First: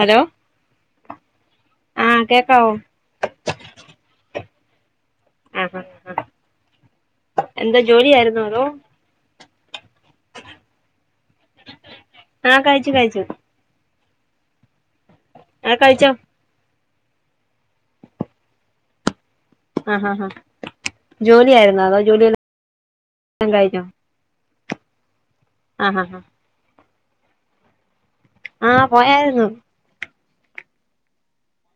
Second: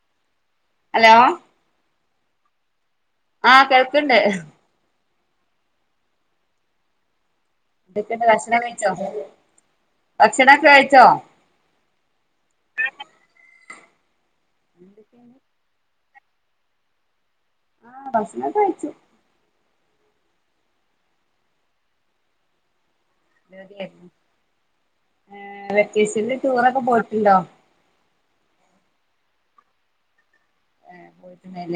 Hello hello ആഹ് കേക്കാവോ? ആഹ് കേൾക്കിണ്ട്. ആഹ ആഹ്. എന്താ ന്തെക്കെണ്ട് ജോലിയായിരുന്നോ ഭക്ഷണം അതോ കഴിച്ചോ ഭക്ഷണം ഒക്കെ കഴിച്ചോ? ആഹ് കഴിച്ചു കഴിച്ചു. എന്തൊക്കെയാണ്? ആഹ് കഴിച്ചോ ആഹ് ബസ്നൊക്കെ കഴിച്ചു. ആഹ് ഹ ഹ ജോലി ആയിരുന്നോ അതോ ജോലി എല്ല ആഹ് ആഹ് വെക്കേഷനിൽ ടൂറൊക്കെ പോയിട്ടുണ്ടോ? ആഹ് പോയായിരുന്നു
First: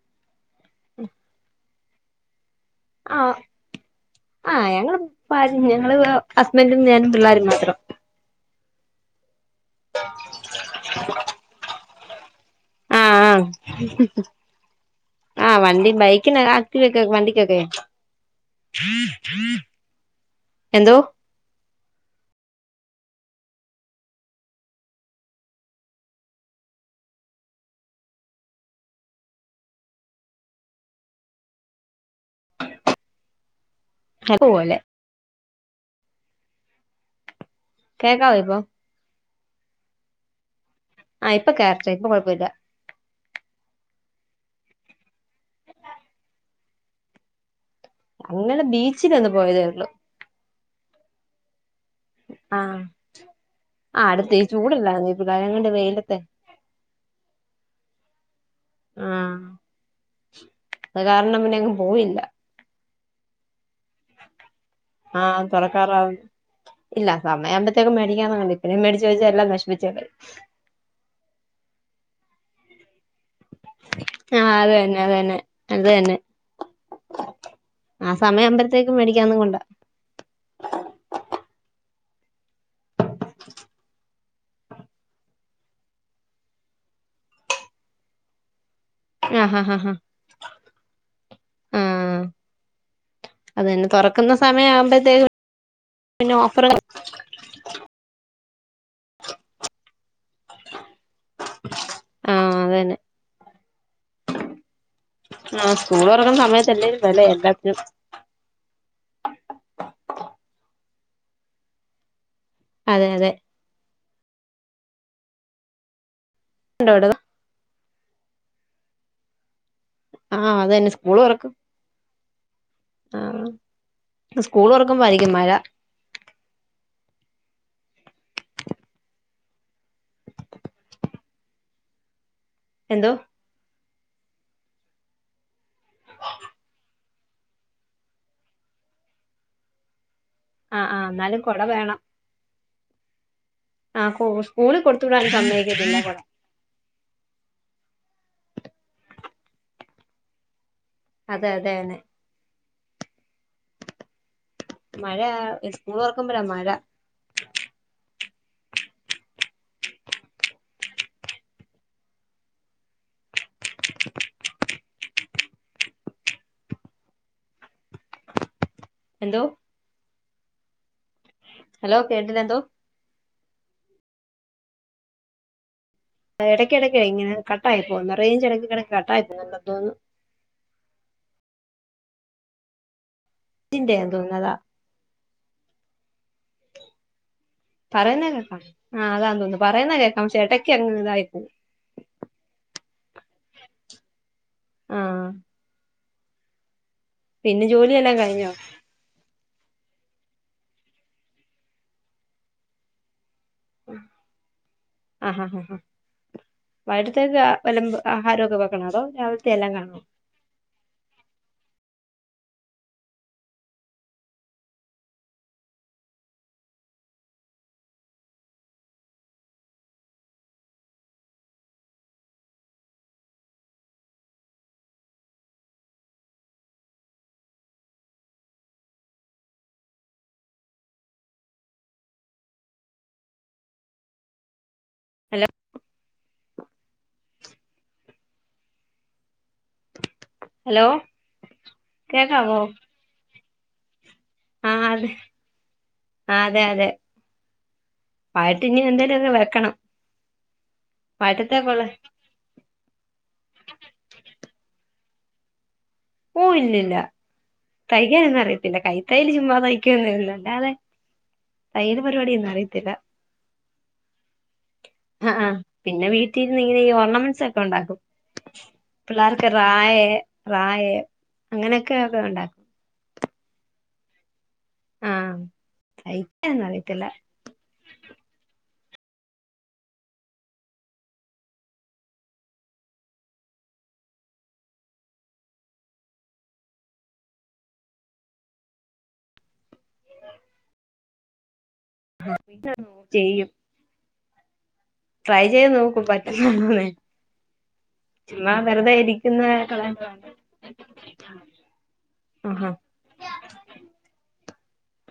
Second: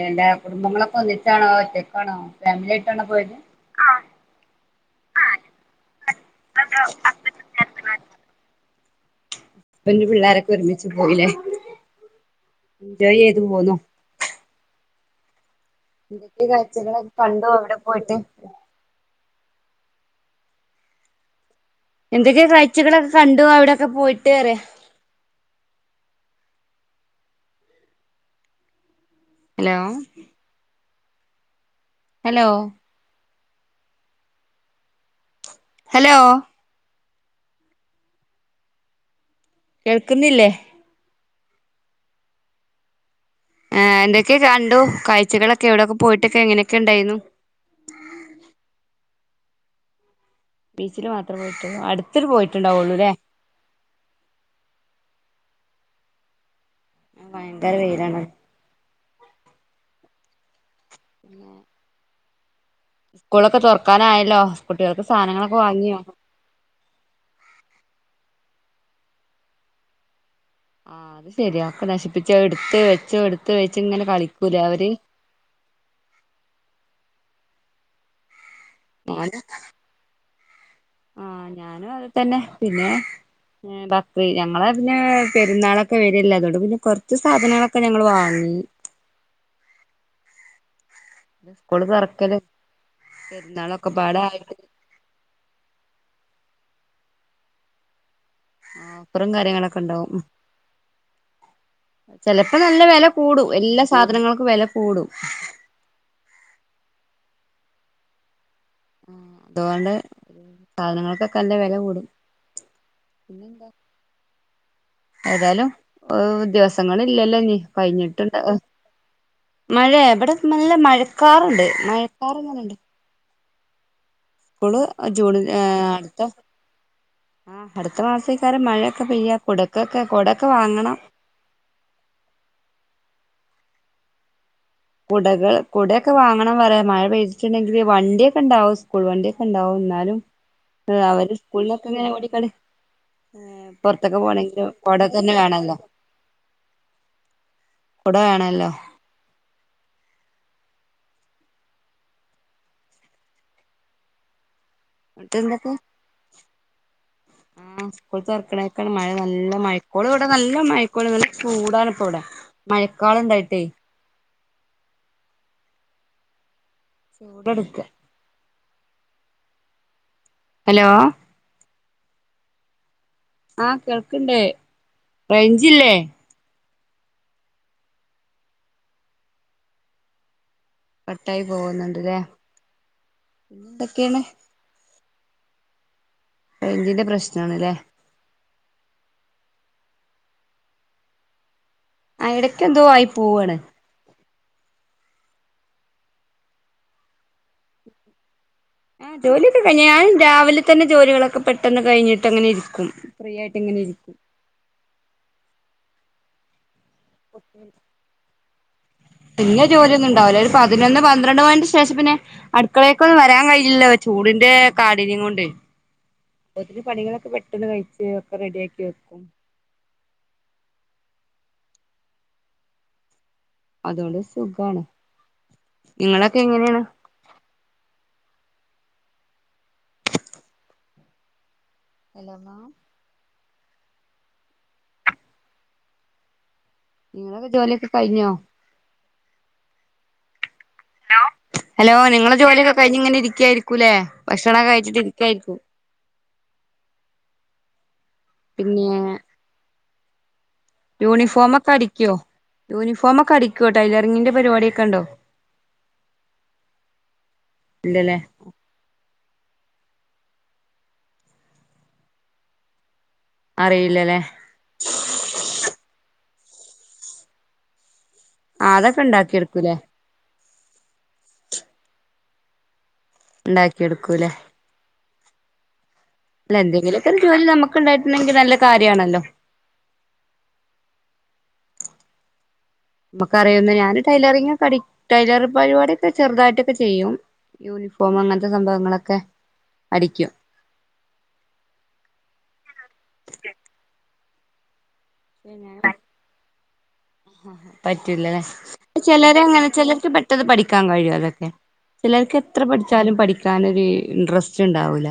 അന്റെ കുടുംബങ്ങളൊക്കെ ഒന്നിച്ചാണോ ഒറ്റക്കാണോ ഫാമിലിയട്ട് ആഹ് ആഹ് ഞങ്ങള് പാരിം ഞങ്ങള് ഹസ്ബന്റും ഞാനും പിള്ളോരും മാത്രം. പിന്റെ പിള്ളോരൊക്കെ ഒരുമിച്ച് പോയിലെ. ആഹ് ആഹ് ആഹ് വണ്ടി ബൈക്കിന എന്തൊക്കെ [unintelligible] വക്ക കാഴ്ചകളൊക്കെ കണ്ടു വണ്ടിക്കെക്കെ. അവിടെ പോയിട്ട് എന്തോ? എന്തൊക്കെയെ കാഴ്ചകളൊക്കെ കണ്ടു അവിടെൊക്കെ പോയിട്ട് പറിയ. ഹലോ ഹലോ ഹൽ പോവലെ ഹലോ കേക്കാവോ ഇപ്പം? കേൾക്കുന്നില്ലേ? ആഹ് ഇപ്പൊ കേറായിട്ട് ഇപ്പൊ കൊഴപ്പം ഇല്ല. ഏഹ് എന്തൊക്കെ കണ്ടു കാഴ്ചകളൊക്കെ എവിടെയൊക്കെ പോയിട്ടൊക്കെ എങ്ങനെയൊക്കെ ഉണ്ടായിരുന്നു. ഞങ്ങള് ബീച്ചിലൊന്ന് പോയതേ ഉള്ളു. ബീച്ചില് മാത്രെ പോയിട്ടുള്ളു അടു ആഹ് ആഹ് അടുത്ത ഈ ചൂടില്ലായിരുന്നേ [unintelligible] പ്രാരങ്ങണ്ട് വെയിലത്തെ ഭയങ്കര വെയിലാണ്. ആഹ് അത് കാരണം പിന്നെ അങ്ങ് പോയില്ല. സ്കൂളൊക്കെ തുറക്കാനായല്ലോ കുട്ടികൾക്ക് ആഹ് സാധനങ്ങളൊക്കെ വാങ്ങിയോ? തുറക്കാറാവും ഇല്ല സമയകുമ്പത്തേക്കും മേടിക്കൻ [unintelligible] ഇപ്പഴേ മേടിച്ച് വെച്ച എല്ലാം നശിപ്പിച്ച് കളയും ആഹ് അത് ശരിയ ഒക്കെ നശിപ്പിച്ചു എടുത്ത് വെച്ചോ എടുത്ത് വെച്ച് ഇങ്ങനെ ആഹ് കളിക്കൂലെ അത് അവര്. തന്നെ അത് തന്നെ അത് തന്നെ ആ സമയം ആമ്പത്തേക്കും മേടിക്കാന്ന് ഞാനും കൊണ്ടാ ആഹ് ഞാനും അത് തന്നെ പിന്നെ [unintelligible] ഞങ്ങളെ പിന്നെ പെരുന്നാളൊക്കെ വരെല്ല അതുകൊണ്ട് പിന്നെ കൊറച്ച് സാധനങ്ങളൊക്കെ ഞങ്ങള് വാങ്ങി ആഹ് ഹാ ഹാ ഹാ സ്കൂള് ആഹ് തുറക്കലും അത് പെരുന്നാളൊക്കെ പിന്നെ തുറക്കുന്ന പാടായിട്ട് സമയം ആവുമ്പോഴത്തേക്ക് പിന്നെ ഓഫറ് ഓഫറും കാര്യങ്ങളൊക്കെ ഉണ്ടാവും ചിലപ്പോ ആഹ് അത് നല്ല തന്നെ വില കൂടും എല്ലാ സാധനങ്ങൾക്കും വില കൂടും ആഹ് സ്കൂൾ തുറക്കുന്ന സമയത്തല്ലേലും വെല എല്ലാത്തിനും ആഹ് അതോണ്ട് സാധനങ്ങൾക്കൊക്കെ നല്ല വെല കൂടും അതെ അതെ പിന്നെന്താ ഏതായാലും ദിവ ഉണ്ടോ അവിടെ സങ്ങളില്ലല്ലോ ഇനി കഴിഞ്ഞിട്ട്ണ്ടാവ മഴെ ഇവിടെ ആഹ് അത് നല്ല തന്നെ സ്കൂള് തുറക്കും മഴക്കാറ്ണ്ട് മഴക്കാർ ഇങ്ങനണ്ട് ആഹ് സ്കൂള് ഇപ്പള് തുറക്കുമ്പായിരിക്കും ജൂണ് മഴ അടുത്ത ഉം അടുത്ത മാസേയ്ക്കാരം മഴയൊക്കെ പെയ്യ കുടക്കൊക്കെ കൊടൊക്കെ വാങ്ങണം എന്തോ കുടകൾ കുടയൊക്കെ വാങ്ങണം പറയാ മഴ പെയ്തിട്ടുണ്ടെങ്കിൽ വണ്ടിയൊക്കെ ഉണ്ടാവും സ്കൂൾ വണ്ടിയൊക്കെ ഉണ്ടാവും ഇന്നാലും ആഹ് ആഹ് അവര് എന്നാലും കൊട സ്കൂളിലൊക്കെ വേണം ഇങ്ങനെ ഓടിക്കളി പൊറ്ത്തൊക്കെ ആഹ് പോണെങ്കില് സ്കൂളിൽ കൊടുത്തു കൊടൊക്കെ വിടാൻ തന്നെ വേണല്ലോ സമ്മതിക്കത്തില്ല കൊട കൊട വേണല്ലോ അതെ അതെ അഹന്നെ മഴ സ്കൂള് തുറക്കുമ്പഴാ മഴ [unintelligible] ആ സ്കൂൾ തൊറ്ക്ക്ണേക്കാണ് മഴ നല്ല മൈക്കോള ഇവിടെ നല്ല മൈക്കോൾ നല്ല ചൂടാണ് ഇപ്പ ഇവിടെ മഴക്കാള്ണ്ടായിട്ടേ ചൂടെട്ക്കാ എന്തോ ഹലോ ഹലോ കേട്ടില്ലെന്തോ ആഹ് കേൾക്ക്ണ്ട് റേയ്ഞ്ചില്ലേ ഇടയ്ക്കിടയ്ക്കെ ഇങ്ങനെ കട്ടായി പോകുന്നു റെയ്ഞ്ച് ഇടക്കിടക്ക് കട്ടായി പോകുന്നുണ്ടെന്ന് തോന്നുന്നു കട്ടായി പോകുന്നുണ്ട്ല്ലേ പിന്നെ ഇതിന്റെയാന്ന് എന്തൊക്കെയാണ് തോന്നുന്നു അതാ റെയ്ഞ്ചിന്റെ പ്രശ്ണാണ്ല്ലേ പറയുന്ന കേൾക്കാം ആഹ് അതാ തോന്നുന്നു പറയുന്ന കേൾക്കാം പക്ഷേ ഇടക്ക് അങ്ങ് ഇതായിപ്പോവും ആഹ് ഇടക്ക് എന്തോ ആയി പോവാണ് ആഹ് പിന്നെ ജോലിയെല്ലാം കഴിഞ്ഞോ ആഹ് ജോലിയൊക്കെ കഴിഞ്ഞ് ഞാൻ രാവിലെ തന്നെ ജോലികളൊക്കെ പെട്ടെന്ന് കഴിഞ്ഞിട്ട് അങ്ങനെ ഇരിക്കും ഫ്രീ ആയിട്ട് ഇങ്ങനെ ഇരിക്കും ആഹാ ആഹാ വയ്ട്ത്തേക്ക് വല്ല ആഹാരമൊക്കെ വെക്കണോ അതോ രാവിലത്തെ പിന്നെ എല്ലാം കാണോ ജോലിയൊന്നും ഉണ്ടാവില്ല ഒരു പതിനൊന്ന് പന്ത്രണ്ട് മണിന്റെ ശേഷം പിന്നെ അടുക്കളെക്കൊന്നും വരാൻ കഴില്ലോ ചൂടിന്റെ കാഠിന്യയം കൊണ്ട് അപ്പോത്ത്ന് പണികളൊക്കെ പെട്ടെന്ന് കഴിച്ച് ഒക്കെ റെഡിയാക്കി വെക്കും അതോണ്ട് സുഖാണ് നിങ്ങളൊക്കെ എങ്ങനെയാണ് ഹലോ മാം ഹലോ നിങ്ങളൊക്കെ ജോലിയൊക്കെ കഴിഞ്ഞോ ഹലോ ഹലോ നിങ്ങളെ കേക്കാവോ ജോലിയൊക്കെ കഴിഞ്ഞ് ഇങ്ങനെ ഇരിക്കയായിരിക്കൂല്ലേ ഭക്ഷണം ആ അതെ കഴിച്ചിട്ടിരിക്കായിരിക്കും പാട്ടഞ്ഞ എന്തേലും ഒക്കെ വെക്കണം യൂണിഫോമ ഒക്കെ വൈകിട്ടത്തേക്കുള്ള അടിക്കുവോ യൂണിഫോമ ഒക്കെ അടിക്കോ ടൈലറിങ്ങിന്റെ പരിപാടിക്കെ ഉണ്ടോ ഓ ഇല്ലില്ല ഇല്ലല്ലേ തൈകൻന്ന അറിയത്തില്ല കൈ തയൽ ചുമ്മാതയ്ക്കന്ന വുന്നല്ലേ അതെ തയൽ പരിപാടിയൊന്നും അറിയത്തില്ല അറിയില്ലല്ലേ ആഹ് ആഹ് പിന്നെ വീട്ടിരുന്ന് ഇങ്ങനെ ഈ ഓർണമെന്റ്സ് ഒക്കെ ഉണ്ടാക്കും ആ അതൊക്കെ പിള്ളേർക്കെ ഉണ്ടാക്കിയെടുക്കൂലേ റായ റായ അങ്ങനെയൊക്കെ ഒക്കെ ഉണ്ടാക്കും ഉണ്ടാക്കിടുക്കൂല്ലേ ആഹ് അയ് അല്ല എന്തെങ്കിലുമൊക്കെ ജോലി നമുക്ക്ണ്ടായിട്ടുണ്ടെങ്കിൽ നല്ല കാര്യണല്ലോ നമുക്ക അറിയുന്ന ഞാൻ ടൈലറി ടൈലറി പരിപാട ഒക്കെ ചെറുതായിട്ടൊക്കെ ചെയ്യും യൂണിഫോം അങ്ങനത്തെ സംഭവങ്ങളൊക്കെ അടിക്കും [unintelligible] ചെയ്യും. ട്രൈ ചെയ്ത് നോക്കും പറ്റ്ന്നതാണോന്ന്. ആഹ് പറ്റൂലല്ലേ ഇരിക്കുന്ന ചെലരങ്ങനെ കള- ചെലർക്ക് പെട്ടന്ന് പഠിക്കാൻ കഴിയും അതൊക്കെ. ചെലർക്ക് എത്ര ആഹാ പഠിച്ചാലും പഠിക്കനൊര് ഇൻട്രസ്റ്റ്ണ്ടാവൂല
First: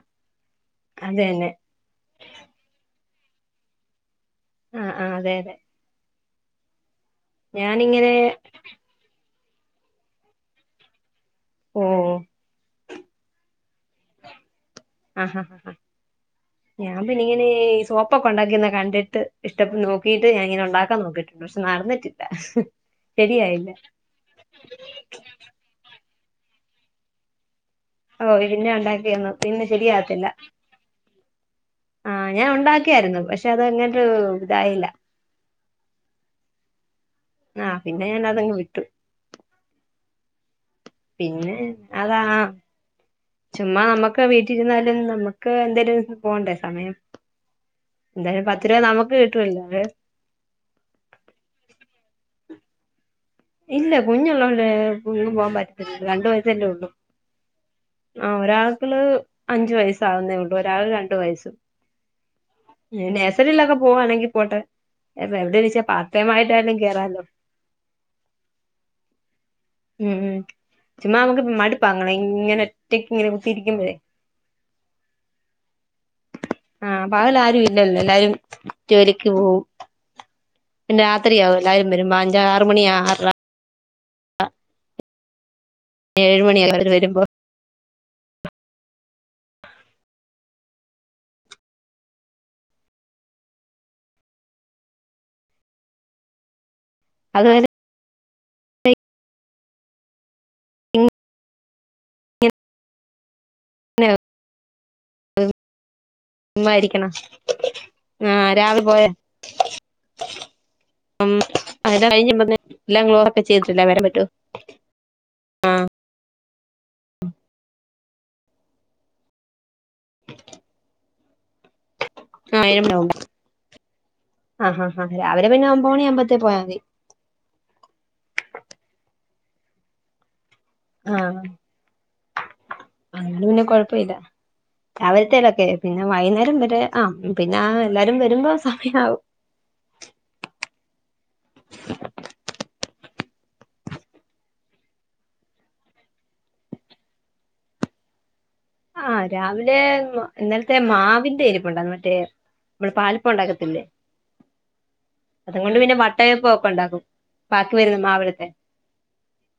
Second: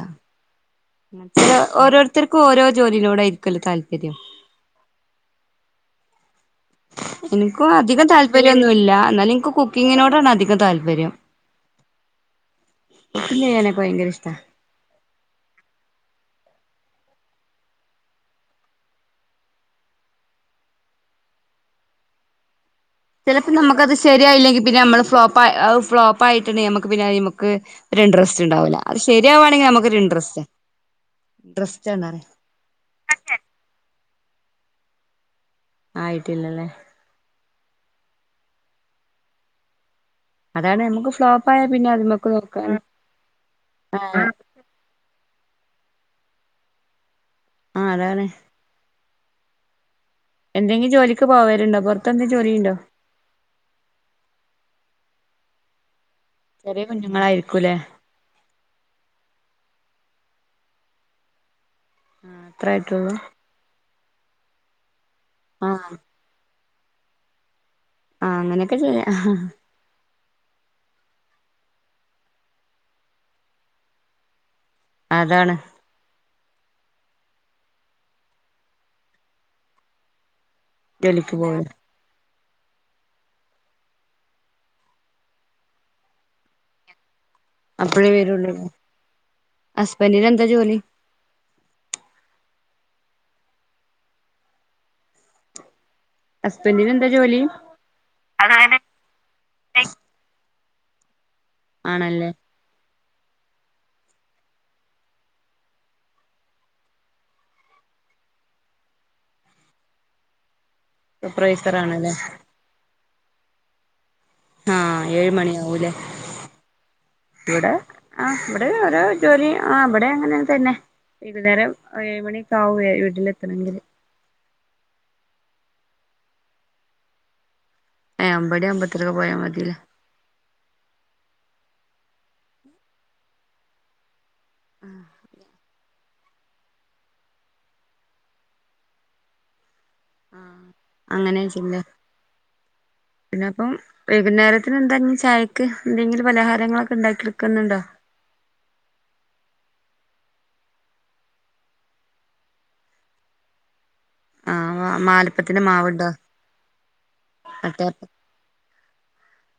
അത് തന്നെ ഓരോര്ത്തർക്കും ഓരോ ജോലിനോടാരിക്കല്ലോ താൽപര്യം. ആഹ് ആഹ് അതെ അതെ എനിക്കും അധികം ഞാനിങ്ങനെ താൽപര്യന്നുല്ല ന്നാലും ൻക്ക് കുക്കിങ്ങിനോടാണ് അധികം താൽപര്യം. ഓ ഇഡ്ലി ആണെ ഭയങ്കരിഷ്ട്ടാ ആഹ് ആഹ് ആഹ് ആഹ് ഞാൻ പിന്നിങ്ങനെ ഈ സോപ്പൊക്കെ ഒണ്ടാക്ക്ന്ന കണ്ടിട്ട് ഇഷ്ട്ട നോക്കിട്ട് ഞാനിങ്ങനെണ്ടാക്കാൻ നോക്കിട്ട്ണ്ട്. പഷേ നടന്ന്ട്ടില്ല. ചെലപ്പോ നമ്മക്കത് ശെരിയായില്ലെങ്കി പിന്നെ നമ്മള് ഫ്ലോപ്പായ ഫ്ലോപ്പായിട്ട്ണ്ടെങ്കി ഞമ്മക്ക്പിന്നെ അയ്മ്മക്ക് ഓ പിന്നെ രിൻട്രസ്റ്റ്ണ്ടാവൂല അത് ഉണ്ടാക്കിയൊന്നും പിന്നെ ശെരിയാവാണെങ്കി ഞമ്മക്കൊര് ശരിയാകത്തില്ല ഇൻട്രസ്റ്റാ ട്രസ്റ്റ് ആ [unintelligible] ഞാൻ ഒണ്ടാക്കിയാര്ന്നു പഷേ അത് അങ്ങട്ട് ഇതായില്ല. ആയിട്ടില്ലല്ലേ? ആഹ് പിന്നെ ഞാൻ അതങ്ങ് വിട്ടു. അതാണ് ഞമ്മക്ക് ഫ്ലോപ്പായ പിന്നെ അതിമ്മക്ക് നോക്കാ ആഹ്ആഹ് റ്റിര്ന്നാലും നമ്മക്ക് എന്തെലും പോണ്ടേസമയം ആ അതാണ് എന്തായാൽ പ ഇത്തരെ നമക്ക് കിട്ടുംവല്ലോലെ? എന്തെങ്കിജോലിക്ക് പോവല്ണ്ടോ പൊറത്തെഎന്തും ജോലിണ്ടോ? ഇല്ല കുഞ്ഞുള്ളകൊണ്ട് എങ്ങും പോവാൻ പറ്റത്തില്ല രണ്ട് വയ ചെറിയ കുഞ്ഞുങ്ങളാരിക്കൂലെ? ആ ഒരാക്ക്ള് അഞ്ചു വയസ്സാക്ന്നേള്ളൂ ഒരാൾ രണ്ട് വയസ്സും. ആ അത്ര ആയിട്ടുള്ളൂ നെഴ്സറിലൊക്കെ പോവാണെങ്കി പോട്ടെ. അപ്പ ആ എവ്ടെനിച്ചാ പാർട്ടയ്മായ്ട്ടാലും കേറല്ലോ? ആഹ് അങ്ങനെക്കെ ചെയ്യാം ഉം ഉം ചുമ്മാ നമ്മക്ക് മടുപ്പാങ്ങനെ ഇങ്ങനെ ഒറ്റക്ക് ഇങ്ങനെ കുത്തിയിരിക്കുമ്പഴേ അതാണ്. ആഹ് പകലാരും ഇല്ലല്ലോ എല്ലാരും ജോലിക്ക് പോവും. പിന്നെ ജോലിക്ക് രാത്രിയാകും പോവല് എല്ലാരും വരുമ്പ അഞ്ച് ആറ് മണി ആറെര [unintelligible] ഏഴ്മണിയാവും അവര് വരുമ്പോ. അപ്പഴേ വേര്ള്ളൂ ഹസ്ബന്റിനെന്താ ജോലി? ഹസ്ബന്റിനെന്താ ജോലി അതുവരെ അതായത് ഇൻ ആണല്ലേ? [inaudible] ചുമ്മായിരിക്ക്ണ് ആഹ് രാവിലെ പോയേ? ഉം സൂപ്പർവൈസർ അങ്ങനെ ആണല്ലേ കഴിഞ് [unintelligible] ചെയ്തിട്ടല്ല വരാൻ പറ്റൂ. ആഹ് ഏഴ് മണി ആവൂലെ. ഇവ്ടെ ആഹ് ഇവ്ടെ [unintelligible] ജോലി ആഹ് വ്ടെ അങ്ങനെതന്നെ. വൈകുന്നേരം ഏഴ് മണിയൊക്കെയാവും വീട്ടിലെത്തണങ്കില്. ആഹ് ഹാ ഹാ രാവിലെ പിന്നെ ഒമ്പത് മണി ആവുമ്പത്തേ പോയാ മതി. ഏ ഇബടെം ഒമ്പതരക്കക്കെ പോയാമതില്ലേ. ആഹ് അങ്ങനെ പിന്നെ കൊഴപ്പല്ല. രാവിലത്തലൊക്കെ പി പിന്നെ വൈകുന്നേരം വരെ ആഹ് പിന്നെ എല്ലാരും വര്മ്പ സമയാവും. ആഹ് അങ്ങനെ ചെയ്യുംലേ. പിന്നെപ്പം വൈകുന്നേരത്തിന് എന്താഞ്ഞി ചായക്ക്, എന്തെങ്കിലും പലഹാരങ്ങളൊക്കെ ണ്ടാക്കിട്ക്ക്ന്ന്ണ്ടോ? ആഹ് രാവിലെ മ ഇന്നലത്തെ മാവിന്റെ ഇരിപ്പോണ്ടാര്ന്ന് മറ്റേ നമ്മള് പാലപ്പം ഒണ്ടാക്കത്തില്ലേ? ആ അത് മാലപ്പത്തിന്റെ കൊണ്ട് പിന്നെ മാവുണ്ടോ വട്ടയപ്പക്കെ ഒണ്ടാക്കും. ബാക്കിവര്ന്ന മാവെടുത്തെ.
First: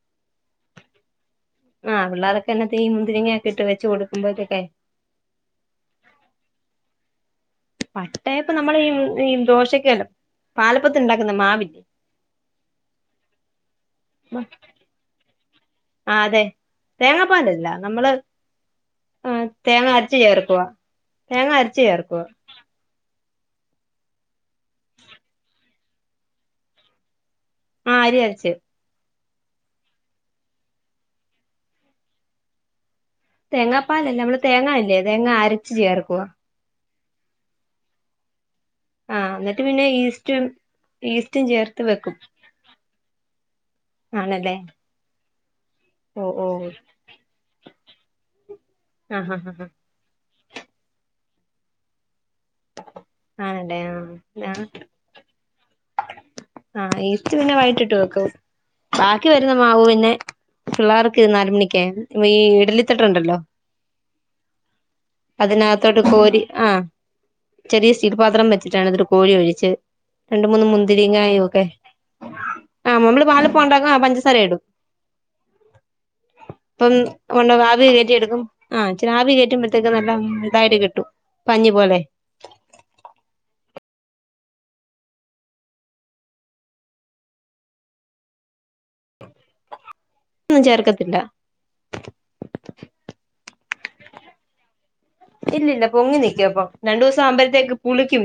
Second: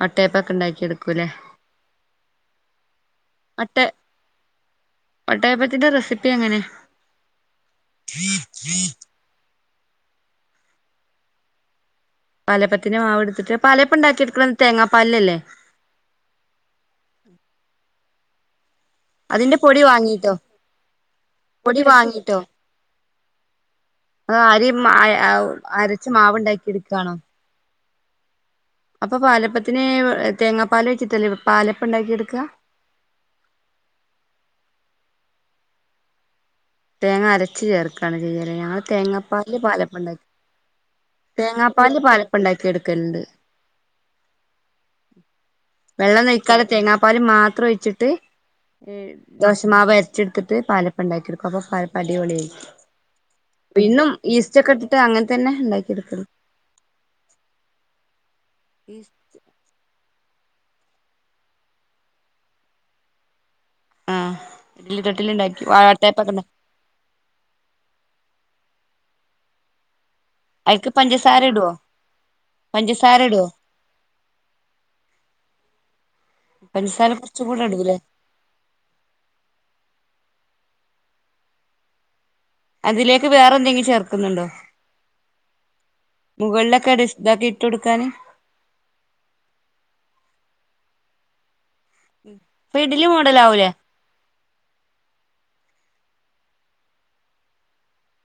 വട്ടയപ്പക്കെ ഒണ്ടാക്കി എട്ക്കൂലേ? ആഹ് പിള്ളോരൊക്കെ എന്നെത്തെയും മുന്തിരിങ്ങൊക്കെ ഇട്ട് വട്ട വെച്ചു കൊടുക്കുമ്പോഴത്തൊക്കെ, വട്ടയപ്പത്തിന്റെ റെസിപ്പി എങ്ങനെ? വട്ടയപം നമ്മളീ ഉം ഈ ദോശക്കല്ലോ പാലപ്പത്തിന് ഇണ്ടാക്കുന്ന മാവില്ലേ. പാലപ്പത്തിന്റെ മാവ് ഇട്ത്തിട്ട്, പാലേപ്പം ഇണ്ടാക്കി എടുക്കണത് തേങ്ങാ പാലില ല്ലേ? ആ അതെ തേങ്ങാപ്പാലിലല്ലാ നമ്മള്, ആഹ് അതിന്റെ പൊടി തേങ്ങ അരച്ച് വാങ്ങിട്ടോ ചേർക്കുവാ, തേങ്ങ പൊടി അരച്ച് ചേർക്കുവാ. വാങ്ങിട്ടോ അ അരിം മായ്യാവും അരച്ച് മാവ് ഇണ്ടാക്കി ഇട്ക്കാണോ? ആ അരിയരച്. അപ്പൊ പാലപ്പത്തിന് തേങ്ങാപ്പാലോഴിച്ചിട്ടല്ലേ പാലപ്പം ഇണ്ടാക്കി എട്ക്ക. തേങ്ങാപ്പാലല്ലാ നമ്മള് തേങ്ങ ഇല്ലേ തേങ്ങ അരച്ച് ചേർക്കുവ. തേങ്ങ അരച്ച് ചേർക്കാണ് ചെയ്യലല്ലേ. ഞങ്ങള് ആ തേങ്ങാപ്പാലില് എന്നിട്ട് പിന്നെ പാലപ്പം ഇണ്ടാക്കും. ഈസ്റ്റും ഈസ്റ്റും ചേർത്ത് തേങ്ങാപ്പാലില് വെക്കും പാലപ്പം ഇണ്ടാക്കി എടുക്കല്ണ്ട്. ആണല്ലേ ഓ ഓ വെള്ളന്നോഴിക്കാതെ തേങ്ങാപാല് മാത്രം ഒഴിച്ചിട്ട് എ ആ ഹാ ഹാ ഹാ ദോശമാവ് അര് ച്ച്ട്ത്തിട്ട് പാലപ്പണ്ടാക്കിയെടുക്കും. അപ്പോ പാലപ്പം അടിപൊളിയാരിക്കും. ആണല്ലേ വിന്നും ആ ഈസ്റ്റോക്കെട്ടിട്ട് അങ്ങൻ തന്നെ ഇണ്ടാക്കി എടുക്ക്ണ. ആ ഈസ്റ്റ് പിന്നെ വൈയിട്ട് ഇട്ട് വെക്കും. ബാക്കി വെരുന്ന മാവു പിന്നെ പിള്ളാർക്കിത് നാല് മണിക്ക്യയ് വീ ഇഡലിതട്ടുണ്ടല്ലോ, ആഹ് ഇഡ്ലി തട്ടില് ഉണ്ടാക്കി അതിനകത്തോട്ട് വാഴത്തേപ്പൊക്കെ കോരി ഉണ്ടാക്കി ആഹ്, ചെറിയ സ്റ്റീൽ പാത്രം വെച്ചിട്ടാണ് ന്നിട്ട് കോരി ഒഴിച്ച് രണ്ട് മുന്ന് അതിക്ക് പഞ്ചസാര മുന്തിരിങ്ങായൊക്കെ, ഇടുവോ ആഹ് പഞ്ചസാര നമ്മള് ഇടുവോ പാലപ്പം ഒണ്ടാക്കു ആ പഞ്ചസാര എടും. പ്പം പഞ്ചസാര കുറച്ചും കൂടെ [unintelligible] ആവി ഇടൂല്ലേ കേറ്റി എടുക്കും. ആഹ് ച്രാവി കെറ്റുമ്പോഴത്തേക്കും നല്ല ഇതായിട്ട് കിട്ടും, പഞ്ഞി പോലെ. അതിലേക്ക് വേറെ എന്തെങ്കി ചേർക്കുന്നുണ്ടോ? മുകളിലൊക്കെ [unintelligible] ഇതാക്കി ഇട്ട് കൊടുക്കാന്. ന്നും ചേർക്കത്തില്ല. ഉം പ്പോ ഇഡ്ലി മോഡലാവൂലേ? ഇല്ലില്ല പൊങ്ങി നിയ്ക്കും അപ്പൊ. രണ്ടൂസം ആവുമ്പഴത്തേക്ക് പുളിയ്ക്കും.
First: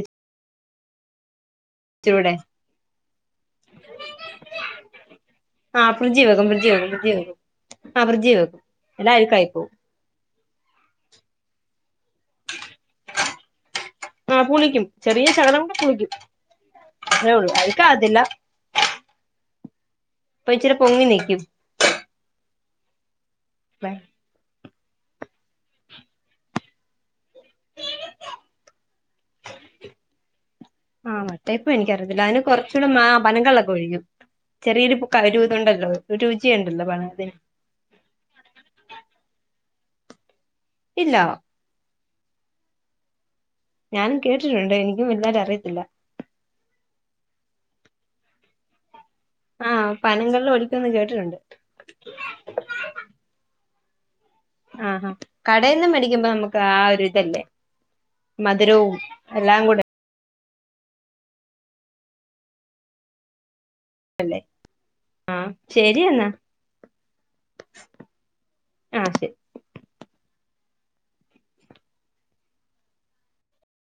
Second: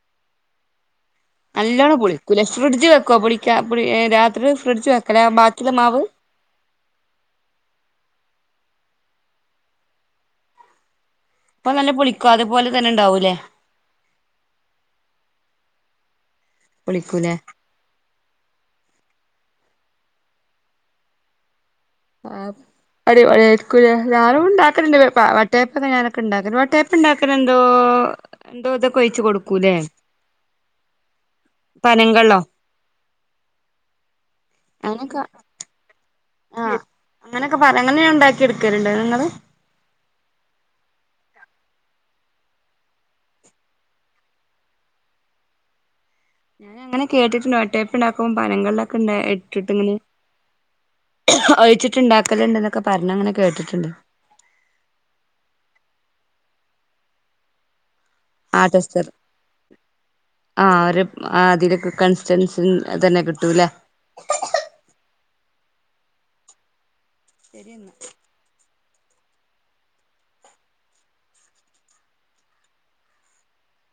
നല്ലോണ്ണം ഇച്ചിരൂടെ പുളിക്കൂലെ. ഫ്രിഡ്ജ് വെക്കോ, പുളിയ്ക്കാ പുളി എ രാത്രി ഫ്രിഡ്ജ് വെക്കലാ ബാക്കിള്ള മാവ്. ഫ്രിജീ വെക്കും, ഫ്രിജീ വെക്കും, ഫ്രിജീ വെക്കും, ആ ഫ്രിജീ വെക്കും. അല്ലെങ്കി അഴുക്കായി പോവും. അപ്പൊ നല്ല പുളിക്കോ അതുപോലെ തന്നെ ഇണ്ടാവൂല്ലേ? ആ പുളിയ്ക്കും, ചെറിയ ശകലമൊക്കെ പുളിയ്ക്കും. അത്രേ പുളിക്കൂലേ ഒള്ളൂ അഴികാവത്തില്ല. അപ്പോ ഇച്ചിരി പൊങ്ങി നിയ്ക്കും. ആഹ് അടിപൊളിയായിരിക്കുംലെ. ഞാനും ഇണ്ടാക്കലിണ്ട് പ വാ വട്ടായപ്പം ഞാനൊക്കെ ഇണ്ടാക്കൽ വട്ടയപ്പ പ്പണ്ടാക്കലെന്തോ എന്തോതൊക്കെ ഒഴിച്ച് കൊടുക്കൂല്ലേ? ആഹ് വട്ടയപ്പം എനിക്കറിയത്തില്ല. പനങ്കള്ളോ അതിന് കൊ റച്ചൂടി മാ പനങ്കള്ളൊക്കെ ഒഴിക്കും. ചെറിയൊരു ക അങ്ങനൊക്കെ രുതു ഉണ്ടല്ലോ, രുചിയുണ്ടല്ലോ പനത്തിന്. പനങ്കള്ള് [unintelligible] ഇണ്ടാക്കി എടുക്കലുണ്ടോ നിങ്ങള്? ഇല്ലാ ഞാനും കേട്ടിട്ടുണ്ട് എനിക്കും വെലുതായിട്ട് അറിയത്തില്ല ഞാൻ അങ്ങനെ കേട്ടിണ്ട് വട്ടായപ്പണ്ടാക്കുമ്പോ പനങ്കള്ളോക്കെ ഇണ്ടാ എട് ട്ടിട്ട് ആ ഇങ്ങനെ പനങ്കള്ള് ഒഴിക്കുമെന്ന് കേട്ടിട്ടുണ്ട് ഒഴിച്ചിട്ട് ഇണ്ടാക്കലിണ്ട്ന്നോക്കെ പറഞ്ഞങ്ങനെ കേട്ടിട്ടുണ്ട് ആഹ് ആഹ് കടേന്ന് മേടിക്കുമ്പോ നമ്മക്ക് ആ ഒരു ഇതല്ലേ മധുരവും എല്ലാം കൂടെ ആഹ് ഒരു അതിലൊക്കെ കൺസിസ്റ്റൻസി തന്നെ കിട്ടൂല്ലേ. അല്ലേ ആ ശരി എന്നാ ശരിയെന്നാ ആഹ് ശരി